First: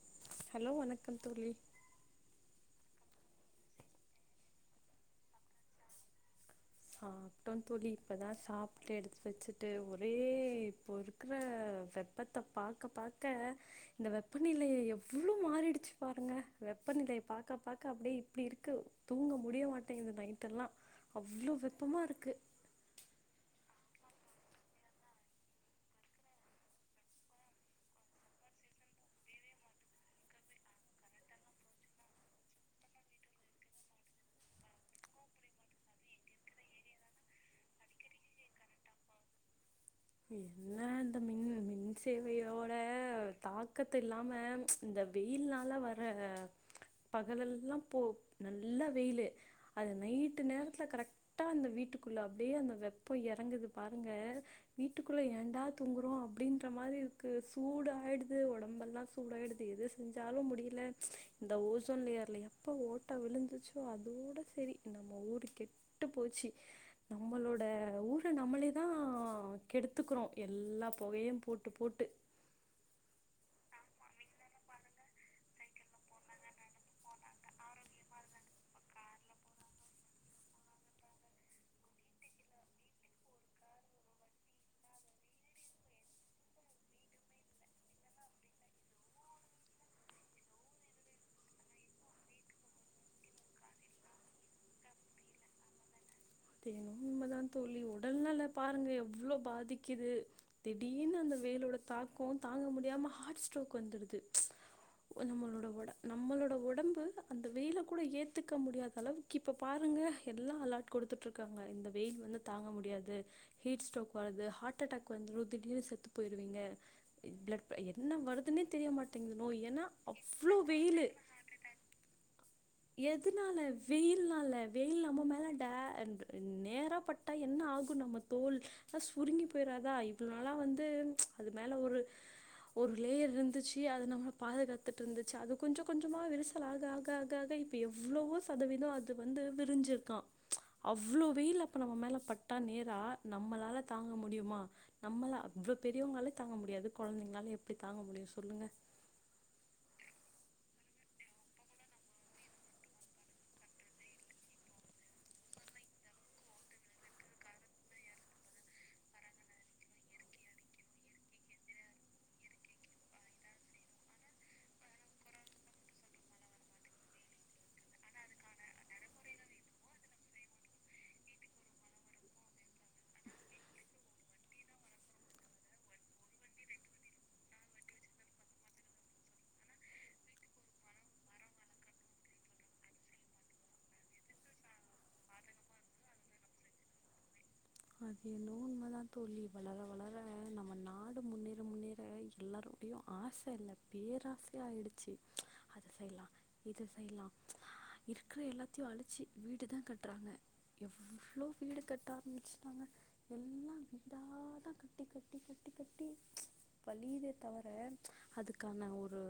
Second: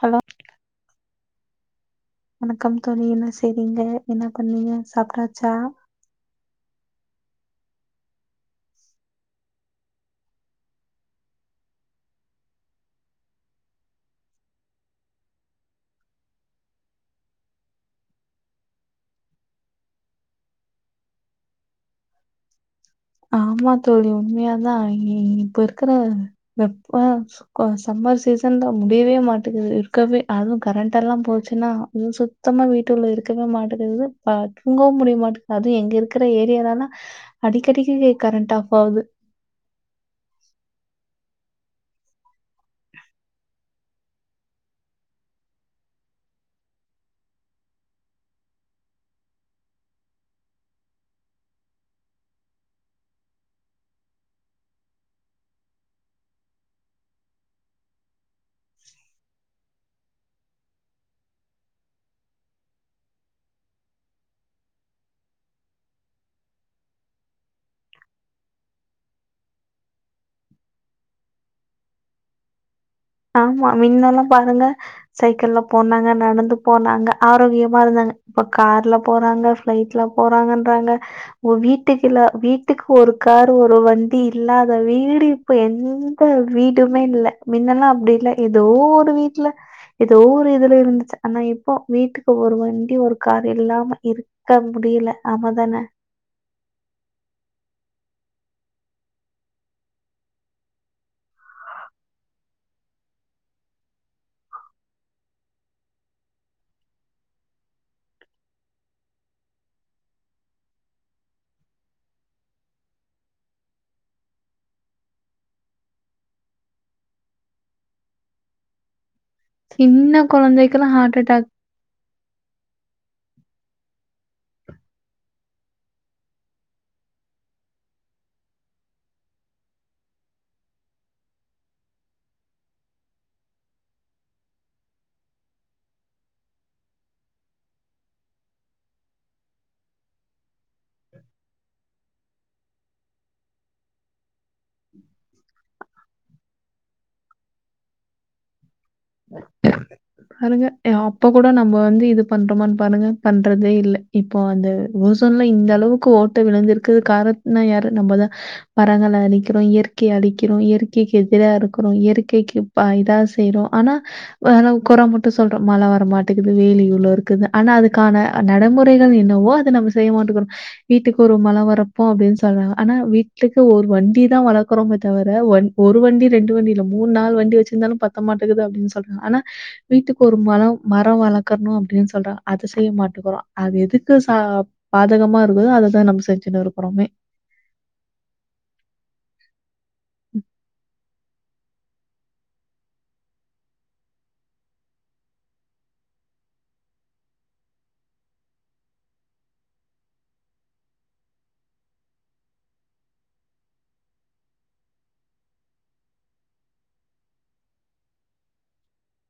Hello hello வணக்கம் தோழி வணக்கம் தோழி என்ன செய்றீங்க என்ன பண்ணீங்க சாப்டாச்சா? சாப்ட்டோ தோலி இப்பதா சாப்ட்டு எடுத்து வெச்சிட்டு ஒரே இப்போ இருக்குற வெப்பத்த பாக்க பாக்க இந்த வெப்பநிலைய எவ்ளோ மாறிடுச்சு பாருங்க வெப்பநிலைய பாக்க பாக்க அப்டியே இப்டி இருக்கு தூங்க முடிய மாட்டேங்குது நைட்டெல்லா அவ்ளோ வெப் வெப்பமா இருக்கு ஆமா தோழி உண்மையாதா இ-இப்ப இருக்கிற வெப்போ ஸ்கோ சம்மர் சீசன்தா முடியவே மாட்டுங்குது இர்க்கவே அதுவு கரெண்ட் எல்லா போச்சுன்னா அதுவு சுத்தமா வீட்டுள்ள இருக்கவே மாட்டேங்குது தா தூங்கவு முடிய மாட்டேங் அதுவு எங்க இருக்கிற ஏரியாலலா அடிக் அடிக்கடி கரண்ட் ஆஃப் ஆகுது என்ன இந்த மின் மின் சேவையோ? பாக்கத்து இல்லாம இந்த வெயில்னால வர பகலெல்லா போ நல்ல வெயிலு அது நைட்டு நேரத்துல கரெக்டா அந்த வீட்டுக்குள்ள அப்டியே அந்த வெப்போ எறங்குது பாருங்க வீட்டுக்குள்ளே ஏண்டா தூங்குறோ அப்டின்ற மாரி இருக்கு சூட ஆய்டுது உடம்பெல்லா சூடாய்டுது எது செஞ்சாலோ முடியுல இந்த ஓசோன் லேயர்ல எப்போ ஓட்ட விழுந்துச்சோ அதோட செரி நம்ம ஊரு கெட்டுப் போச்சு நம்மளோட ஊர நம்மளே தா கெடுத்துக்குறோ எல்லா பொகயு போட்டு-போட்டு ஆமா மின்னெல்லா பாருங்க சைக்கள்ல போனாங்க நடந்து போனாங்க ஆரோக்கியமா இருந்தாங்க இப்ப கார்ல போறாங்க ஃப்ளைட் போறாங்கன்றாங்க ஒ வீட்டுக்கு இல்ல வீட்டுக்கு ஒரு காரு ஒரு வண்டி இல்லாத வீடு இப்ப எந்த வீடுமே இல்ல மின்னெல்லா அப்டில்ல ஏதோ ஒரு வீட்டுல ஏதோ ஒரு இதுல இருந்துச்சு ஆனா இப்போ வீட்டுக்கு ஒரு வண்டி ஒரு கார் இல்லாம இருக்க முடியல ஆமதான? அது என்னமோ உண்மதா தோல்லி உடல்நல பாருங்க எவ்ளோ பாதிகிது திடீர்னு அந்த வெயிலோட தாக்கோ தாங்க முடியாம ஹாட் ஸ்ட்டோக் வந்துருது நம்மளோட ஒட நம்மளோட ஒடம்பு அந்த வெயில கூட ஏத்துக்க முடியாத அளவுக்கு இப்ப பாருங்க எல்லா அலாட் குடுத்துட் ங்க இந்த வெயில் வந்து தாங்க முடியாது ஹீட்ஸ்டோக் வருது ஹார்ட்டடாக் வந்துரு திடீர்னு செத்து போயிருவிங்க பிளட் இப்ப என்ன வருதுன்னே தெரிய மாட் சின்ன குழந்தைக்கெல்லா ஹார்ட் அட்டெக் எதுனால வெயில்னால வெயில் நம்ம மேல டெ நேரா பட்டா என்ன ஆகு நம்ம தோல் ல சுருங்கி போய்றதா இதுனால வந்து அது மேல ஒரு-ஒரு லேயர் இருந்துச்சி அது நம்ம பாதுகாத்துட் ருந்துச்சு அது கொஞ்சோ கொஞ்சமா விரிசல் ஆக-ஆக-ஆக் காக இப்ப எவ்ளோவோ சதவீதோ அது வந்து விரிஞ்ருக்கா அவ்ளோ வெயில் அப்ப நம்ம மேல பட்டா நேரா நம்மளால தாங்க முடியுமா? நம்மள அவ்வ பெரியோங்கலே தாங்க முடியாது கொழந்தைங்களால எப் டி தாங்க முடியு சொல்லுங்க? பாருங்க எ அப்ப கூட நம்ம வந்து இது பண்றோமனு பாருங்க பண்றதே இல்ல இப்போ அந்த ஒசோன்ல இந்த அளவுக்கு ஓட்ட விழுந்திருக்குது காரணத் னா யாரு நம்மதா மரங்கள அளிக்கிறோ இயற்கை அளிக்கிறோ இயற்கைக்கு எதிரா இருக்கிறோ இயற்கைக்கு ப்பா இதா செய்றோ ஆனா கொற மட்டு சொல்றோ மல வரமாட்டேங்கிது வேயில் இவ்ளோ இருக்குது அனா அதுக்கான நடமுறைகள் என்னவோ அத நம்ம செய்யமாட்டேக்றோ வீட்டுக்கு ஒரு மல வரப்போ அப்டின் சொல்லலா ஆனா வீட்டுக்கு ஒரு வண்டி தா வளக்குறோமே தவிர ஒரு வண்டி ரெண்டு வண்டி இல்ல மூணு நாள் வண்டி வச்சிருந்தாலு பத்த மாட்ட ங்குது அப்டின் சொல்லலா அனா வீட்டுக்கு ஒரு மலொ மரம் வளக்கற்ணு அப்டின் சொல்றா அது செய்ய மாட்டுகுறோ அது எதுக்கு ச பாதகமா இருக்குதோ அததா நம் செஞ்சினு இருக்றோமே. அது என்னவோ உண்மதா தோலி வளர-வளர ம் நாடு முன்னேற முன்னேற எல்லாருடைய ஆச இல்ல பேராசையா ஆயிடுச்சி ம்ச் அத செய்லா இது செய்லா இருக்குற எல்லாதயு அழிச்சி வீடுதா கட்றாங்க எவ்ளோ வீடு கட்ட ஆரம்பிச்சு எல்லா இதா தா கட்டி கட்டி கட்டி கட்டி வழிதே தவர அதுக்கான ஒரு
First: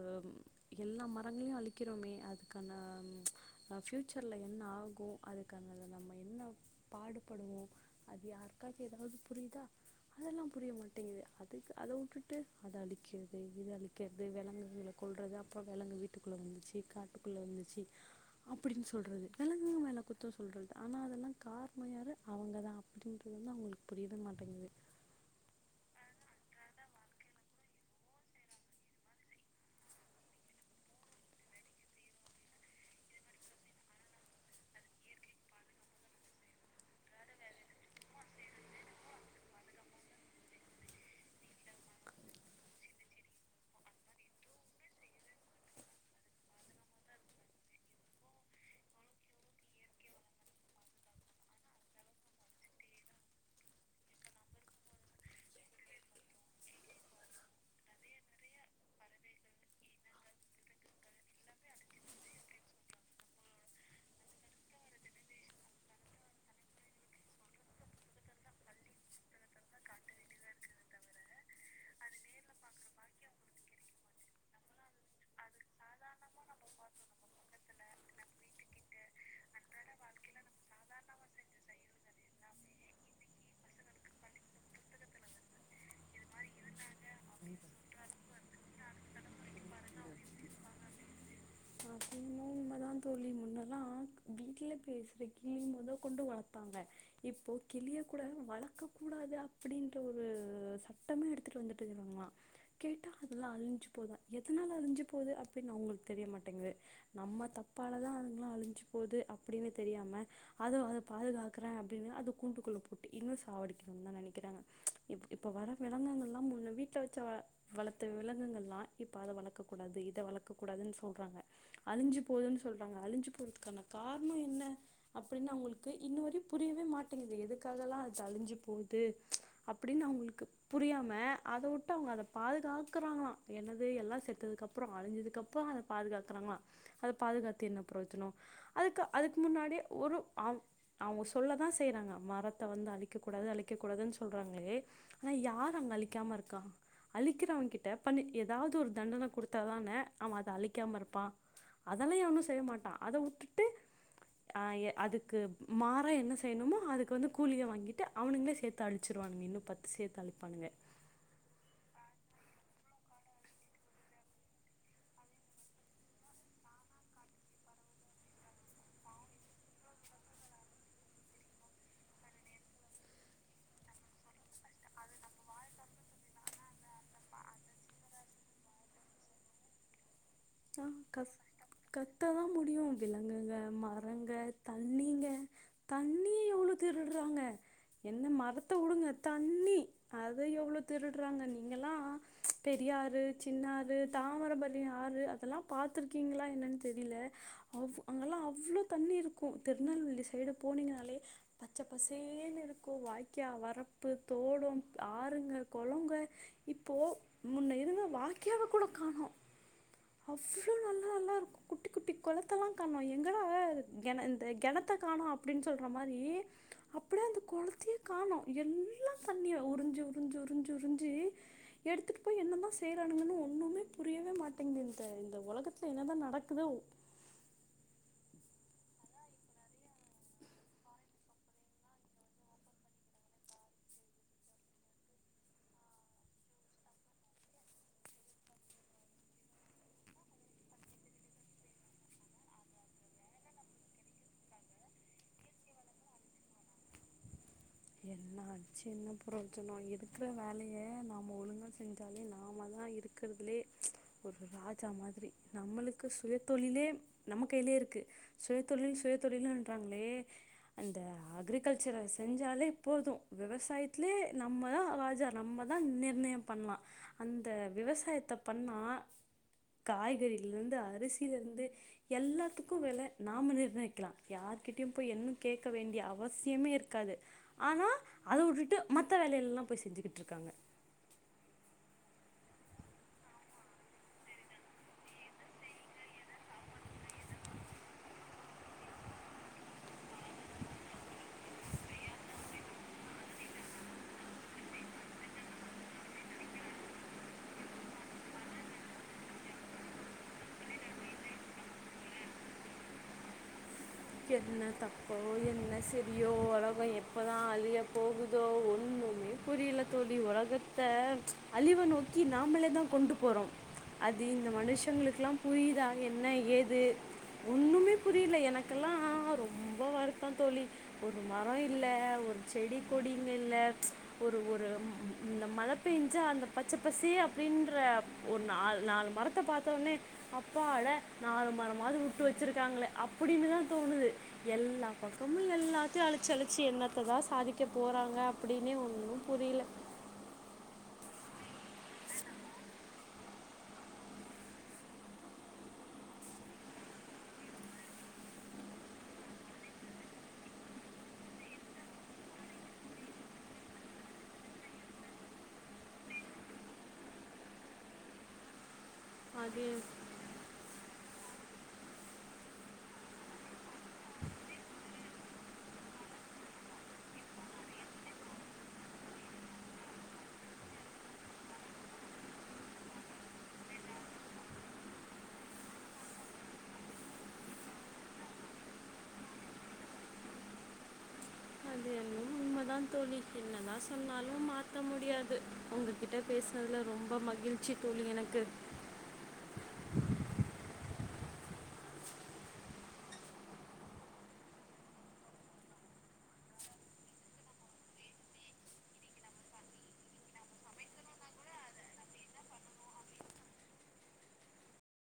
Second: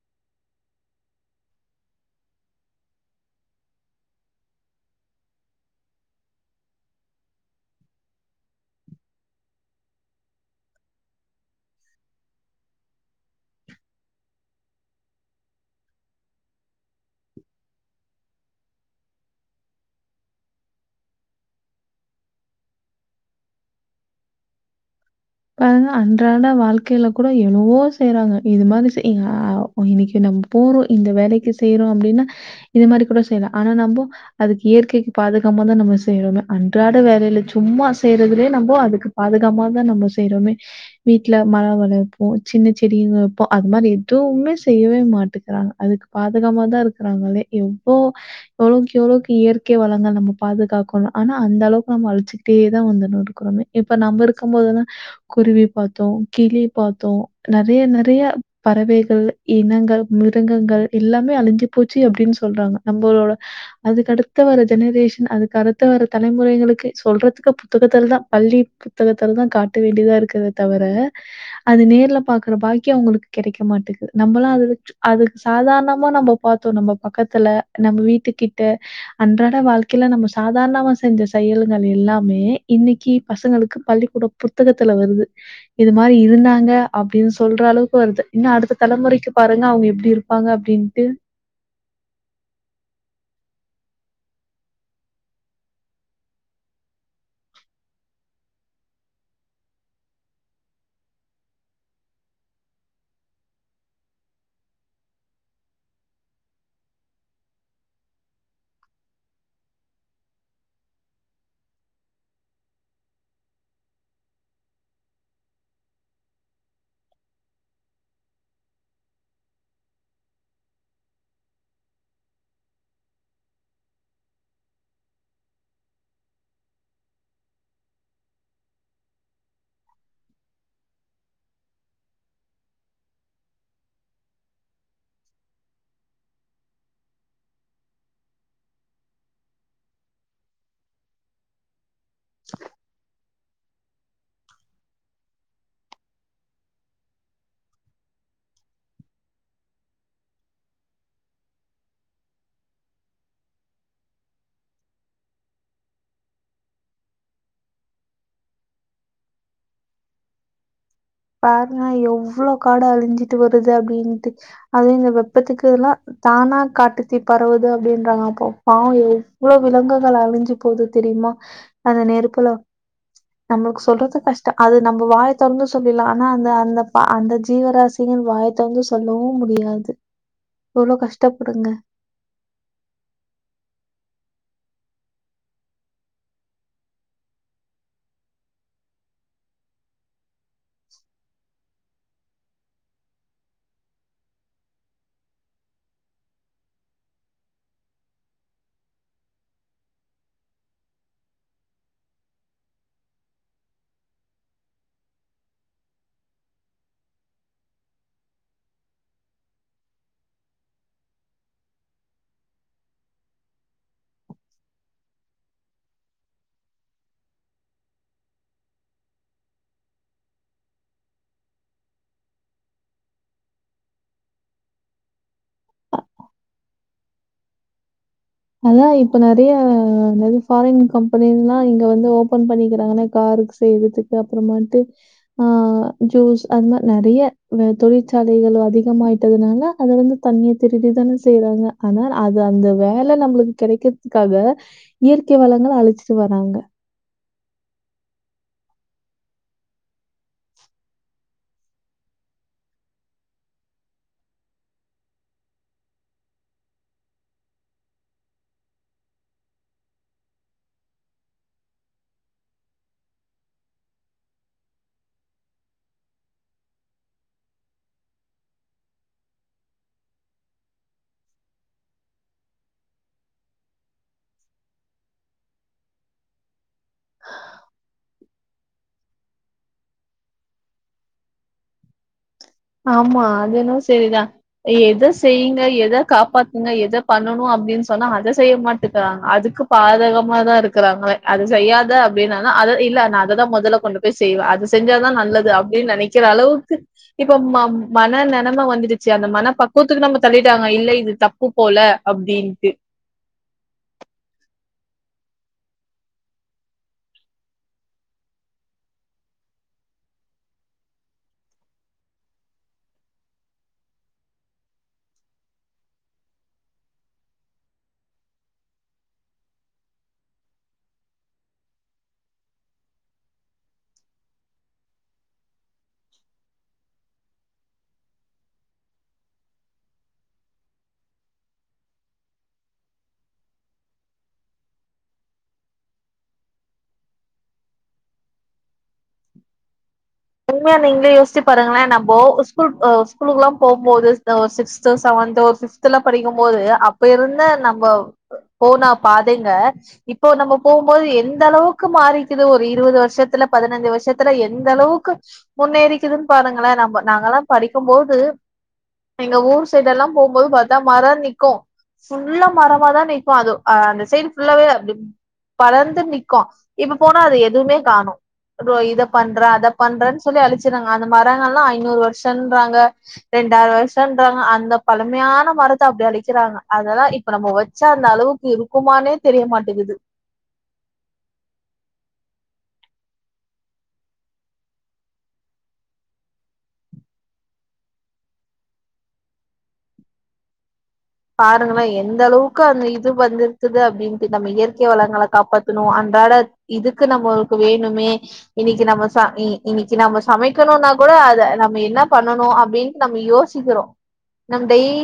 எல்லா மரங்கள்யு அழிக்கிறோமே அதுக்கான பியூச்சர்ல என்ன ஆகு அதுக்கான நம்ப என்ன பாடுபடுவோ அது யாருக்காது ஏதாவ்து புரியுதா அதெல்லா புரிய மாட்டேங்குது அதுக்கு அத வுட்டுட்டு அத அழிக்கறது இத அழிக்கறது வெலங்குகள கொல்றது அப்றோ வெலங்கு வீட்டுக்குள்ள வந்துச்சி காட்டுக்குள்ள வந்துச்சி அப்டின்னு சொல்றது வெலங்குங்க மேல குத்தோ சொல்றது ஆனா அதெல்லா கார்னோ யாரு அவங்கதா அப்டின்றது வந்து அவுங்களுக்கு புரியவே மாட்டேங்கிது னாலதா அன்றாட வாழ்க்கையில கூட எவ்ளோ செய்றாங்க இது மாரி செய் அ இன்னிக்கு நம்ப போறோ இந்த வேலைக்கு செய்றோ அப்டின்னா இது மாரி கூட செய்லா ஆனா நம்போ அதுக்கு இயற்கைக்கு பாதுகாம தா நம்ம செய்றோமே அன்றாட வேலையில சும்மா செய்றதுலே நம்ப அதுக்கு பாதுகாம தா நம்ப செய்றோமே வீட்ல மர வளர்ப்போ சின்ன செடி வெப்போ அது மாரி எதுவுமே செய்யவே மாட்டக்குறாங்க அதுக்கு பாதுகாம தா இருக்குறாங்களே எவ்ளோ எவ்ளோக்கு எவ்ளோக்கு இயற்கை வளங்கள நம்ம பாதுகாக்கணு ஆனா அந்த அளவுக்கு நம்ம அழிச்சுக்கிட்டேதா வந்துனு இருக்றோமே இப்ப நம்ப இருக்கு போதுதா குருவி பாத்தோம் கிளி பாத்தோ நெறைய நெறைய பறவைகள் இனங்கள் மிருங்கங்கள் எல்லாமே அழிஞ்சி போச்சி அப்டின்னு சொல்றாங்க நம்பளோட அதுக்கு அடுத்த வர ஜெனரேஷன் அதுக்கு அடுத்த வர தலைமுறைகளுக்கு சொல்றதுக்கு புத்தகத்துலதா பள்ளி புத்தகத்துல தா காட் டு வேண்டிதா இருக்குதே தவர அது நேர்ல பாக்குற பாக்கியோ அவுங்களுக்கு கெடைக்க மாட்டேக்குது நம்பலா அது லுச் அதுக்கு சாதார்ணமா நம்ப பாத்தோ நம்ப பக்கத்துல நம்ம வீட்டு கிட்ட அன்றாட வாழ்க்கையில நம்ப சாதாரணமா செஞ்ச செயல்கள் எல்லாமே இன்னிக்கு பசங்களுக்கு பள்ளிக்கூடோ புத்தகத்துல வருது இது மாரி இருந்தாங்க அப்டின்னு சொல்ற அளவுக்கு வருது இன்னு அடுத்த தலைமுறைக்கு பாருங்க அவுங்க எப்டி இருப்பாங்க அப்டின்ட்டு அது இன்னமோ உண்மதா தோழி முன்னெல்லா வீட்ல பேசுற கிளி மொத கொண்டு வளத்தாங்க இப்போ கிளிய கூட வளக்கக்கூடாது அப்டின்ற ஒரு சட்டமே எடுத்துட்டு வந்துட்டுறாங்களா கேட்டா அதெல்லா அழிஞ்சு போதா எதனால அழிஞ்சு போது அப்டின்னு அவங்களுக்கு தெரியமாட் கு நம்ப தப்பாலதா அதுங்கலா அழிஞ்சு போது அப்டின்னு தெரியாம அதவ் அத பாதுகாக்குறே அப்டின்னு அது கூண்டுக்குள்ள பூட்டி இன்னு சாவடிக்கணுன்தா நெனைக்கிறாங்க இப் இப்போ வர வெலங்குகள்லா முன்ன வீட்ல வச்சி வள வளர்த்த விலங்குங்கள்லா இப்ப அத வளக்கக்கூடாது இத வளக்கக் கூடாதுன்னு சொல்றாங்க. அழிஞ்சி போதுன் சொல்றாங்க அழிஞ்சி போறதுக்கான கார்ணோ என்ன அப்டின்னு அவுங்களுக்கு இன்னோ வரயு புரியவே மாட்டேங்குது எதுக்காகல்லா அழிஞ்சி போது ம்ச் அப்டின்னு அவுங்களுக்கு புரியாம அத வுட்டு அவுங்க அத பாதுகாக்குறாங்களா என்னது எல்லா செத்ததுக்கப்றோ அழிஞ்சதுக்கப்புறோ அத பாதுகாக் தராங்களா அத பாதுகாத்து என்ன ப்ரோஜனோ அதுக்க அதுக்கு முன்னாடி ஒரு அவ் அவுங்க சொல்லதா செய் செய்றாங்க மரத்த வந்து அழிக்கக் கூடாது அழிக் வெக்க கூடாதுனு சொல்றாங்களே ஆனா யாரு அங்க அழிக்காம இருக்கா அழிக்கிறவங்கிட்ட பண்ணி ஏதாவ்து ஒரு தண்டன கொடுத்தா தானே அவே அத அழிக்காம இருப் ப்பா அதெல்லா எவனு செய்ய மாட்டா அத வுட்டுட்டு அஹ் அதுக்கு மாறா என்ன செய்ணுமோ அதுக்கு வந்து கூலிய வாங்கிட்டு அவுனுங்களே சேத்து அழிச்சிருவானுங்க இன்னு பத்து சேத்து அழிப்பானுங்க பாருங்க எவ்ளோ காடு அழிஞ்சிட்டு வருது அப்டின்ட்டு அதுவே இந்த வெப்பத்துக்கு எல்லா தானா காட்டுததீ பரவுது அப்டின்றாங்க அப்போ பாவோ இவ்ளோ விலங்குகள் அழிஞ்சி போதுனு தெரியுமா அந்த நெருப்புல நம்மக்கு சொல்றது கஷ்டோ அது நம்ப வாய தொரந்து சொல்லிலா ஆனா அந்த அந்த பா அந்த ஜீவராசிகள் வாய தொரந்து சொல்லவு முடியாது. ஆ எவ்ளோ கஷ் கஷ்டப்படுங்க. கத்ததா முடியு விலங்குங்க மர அங்க தண்ணிங்க தண்ணிய எவ்ளோ திருடுறாங்க என்ன மரத்த வுடுங்க தண்ணி அத எவ்ளோ திருட்றாங்க நீங்கல்லா பெரிய ஆறு சின்ன ஆறு தாமரபரணி ஆறு இதெல்லா பாத்ருக்கீங்ளா என்னன்னு தெரியல அவ்ப் அங்கெல்லா அவ்ளோ தண்ணி இருக்கு திருநெல்வேலி சைடு போனீங்கனாலே பச்ச பசேர்ன்னு இருக்கு வாய்க்கா வரப்பு தோடோ ஆறுங்க கொளங்க இப்போ முன்ன இருந்த வாய்காவ கூட காணோ அவ்ளோ நல்லால்லாருக்கு குட்டி குட்டி கொளத்தெல்லா காணோ எங்கடா இது கெண இந்த கெணத்த காணோ அப்டின்னு சொல்ற மாரி அப்டியே அந்த கொளத்தையே காணோ எல்லா தண்ணியா உறிஞ்சு உறிஞ்சு உறிஞ்சு உறிஞ்சி எடுத்துட்டு போய் என்ன தா செய்றானுங்கன்னு ஒன்னுமே புரியவே மாட்டேங்து. இந்த இந்த ஒலகத்துல என்னதா நடக்குது அதா இப்ப நெறைய [unintelligible] ஃபாரின் கம்பெனில்லா இங்க வந்து ஓப்பன் பண்ணிக்கிறாங்கன்னா காருக்கு [unintelligible] அப்புறமேட்டு ஆ ஜூஸ் அந்த நெறைய வே- தொழிற்சாலைகள் அதிகமாயிட்டதுனால அத வந்து தண்ணிய திருடி தானே செய்றாங்க ஆனால் அது அந்த வே வேல நம்ளுக்கு கெடைக்கறதுக்காக இயற்கை வளங்கள அழிச்சிட்டு வராங்க அ சின்ன ப்ரோஜனோ இருக்கற வேலயே நாம ஒழுங்கா செஞ்சாலே நாம தா இருக்குறதுலே ஒரு ராஜா மாதிரி நம்மளுக்கு சுயதொழிலே நம்ப கைய்லேயே இருக்கு சுயதொழில் சுயதொழில்ன்றாங்களே அந்த அக்ரிகல்ச்சர செஞ்சாலேப்போது விவசாயத்லே நம்பதா ராஜா நம்பதா நிர்ணயம் பண்லா அந்த விவசாயத்த பண்ணா காய்கறிலிருந்து அரிசியில இருந்து எல்லாத்துக்கு வெல நாம நிர்ணயிக்கலா யார்கிட்டயு போய் என்னனு கேக்க வேண்டிய அவசியமே இருக்காது ஆனா அத வுட்டுட்டு மத்த வேலயெல்லா போய் செஞ்சுகிட்ருக்காங்க ஆமா அது என்னவோ செரிதா எதோ செய்ங்க எதோ காப்பாத்துங்க எதோ பண்ணணு அப்டின்னு சொன்னா அத செய்ய மாட்டேக்கறாங்க அதுக்கு பாதகமாதா இருக்குறாங்க அது செய்யாத அப்டின்னாதா அத இல்ல நா அததா மொதல்ல கொண்டு போய் செய்வ அத செஞ்சாதா நல்லது அப்டின்னு நெனைக்கிற அளவுக்கு இப்ப ம மன நெனம வந்துருச்சி அந்த மன பக்குவத்துக்கு நம்ம தள்ளிட்டாங்க இல்ல இது தப்பு போல அப்டின்ட்டு என்ன தப்போ என்ன சரியோ உலகம் எப்பதா அழிய போகுதோ ஒன்னுமே புரியல தோழி ஒலகத்த ம்ச் அழிவு நோக்கி நாமளே தா கொண்டு போறோ அது இந்த மனுஷங்களுக்லா புரியுதா என்ன ஏது ஒன்னுமே புரியல எனக்கெல்லா ரொம்ப வருத்தோ தோழி ஒரு மரோ இல்ல ஒரு செடி கொடிங்க இல்ல ம்ச் ஒரு ஒரு இந்த மழ பேஞ்சா அந்த பச்ச பசே அப்டின்ற ஒரு நால் நாலு மரத்த பாத்தோனே அப்பாடா நாலு மரமாவது வுட்டு வச்சுருக்காங்களே அப்டின்னு தா தோணுது. எல்லா பக்கமும் எல்லாத்யு அழிச்சி அழிச்சி என்னத்ததா சாதிக்க போறாங்க அப்டினே ஒன்னூ புரியல உண்மையா நீங்ளே யோஷ்ச்சு பாருங்களே நம்போ ஸ்கூல்க் அ ஸ்கூலுக்குலா போம்போது த்த சிக்ஸ்து செவென்து ஒரு ஃபிப்த்துல படிக்கும்போது அப்ப இருந்த நம்போ போனா பாதைங்க இப்போ நம்ப போகும்போது எந்த அளவுக்கு மாறிக்குது ஒரு இருவது வருஷத்துல பதனஞ்சு வருஷத்துல எந்த அளவுக்கு முன்னேறிக்குதுன்னு பாருங்களே நம்ப நாங்கெல்லா படிக்கும்போது எங்க அது ஊர் சைடெல்லா போம்போது பா ந்தா மரர் நிக்கு ஃபுல்லா மரவா தா நிக்கு அது அந்த சைடுபுல்லாவே பறந்து நிக்கு இப்ப போனா அது எதுவுமே காணோ இதோ இத பண்றே அத பண்றேன்னு சொல்லி அழிச்சறாங்க அந்த மரங்கள்லா ஐநூறு வருஷம்ன்றாங்க ரெண்டாயிரோ வருஷம்ன்றாங்க அந்த பழமையான மரத்த அப்டி அழிக்கிறாங்க அதெல்லா இப்ப நம்ப வொச்சோநாலு [unintelligible] அளவுக்கு இருக்குமானே தெரிய மாட்டேகுது உண்மதா தோழி என்னதா சொன்னாலு மாத்த முடியாது உங்ககிட்ட பேசுனதுல ரொம்ப மகிழ்ச்சி தோழி எனக்கு பாருங்களே எந்த அளவுக்கு அதுல இது வந்துருக்குது அப்டின்ட்டு நம்ப இயற்கை வளங்கள காப்பாத்தனு அன்றாட இதுக்கு நம்மளுக்கு வேணுமே இன்னிக்கு நம்ப சா- இனி இன்னிக்கு நம்ப சமைக்கணும்னா கூட அத நம்ப என்னா பண்ணனு அப்டின்ட்டு நம்ப யோசிக்றோ நம் டெய்லி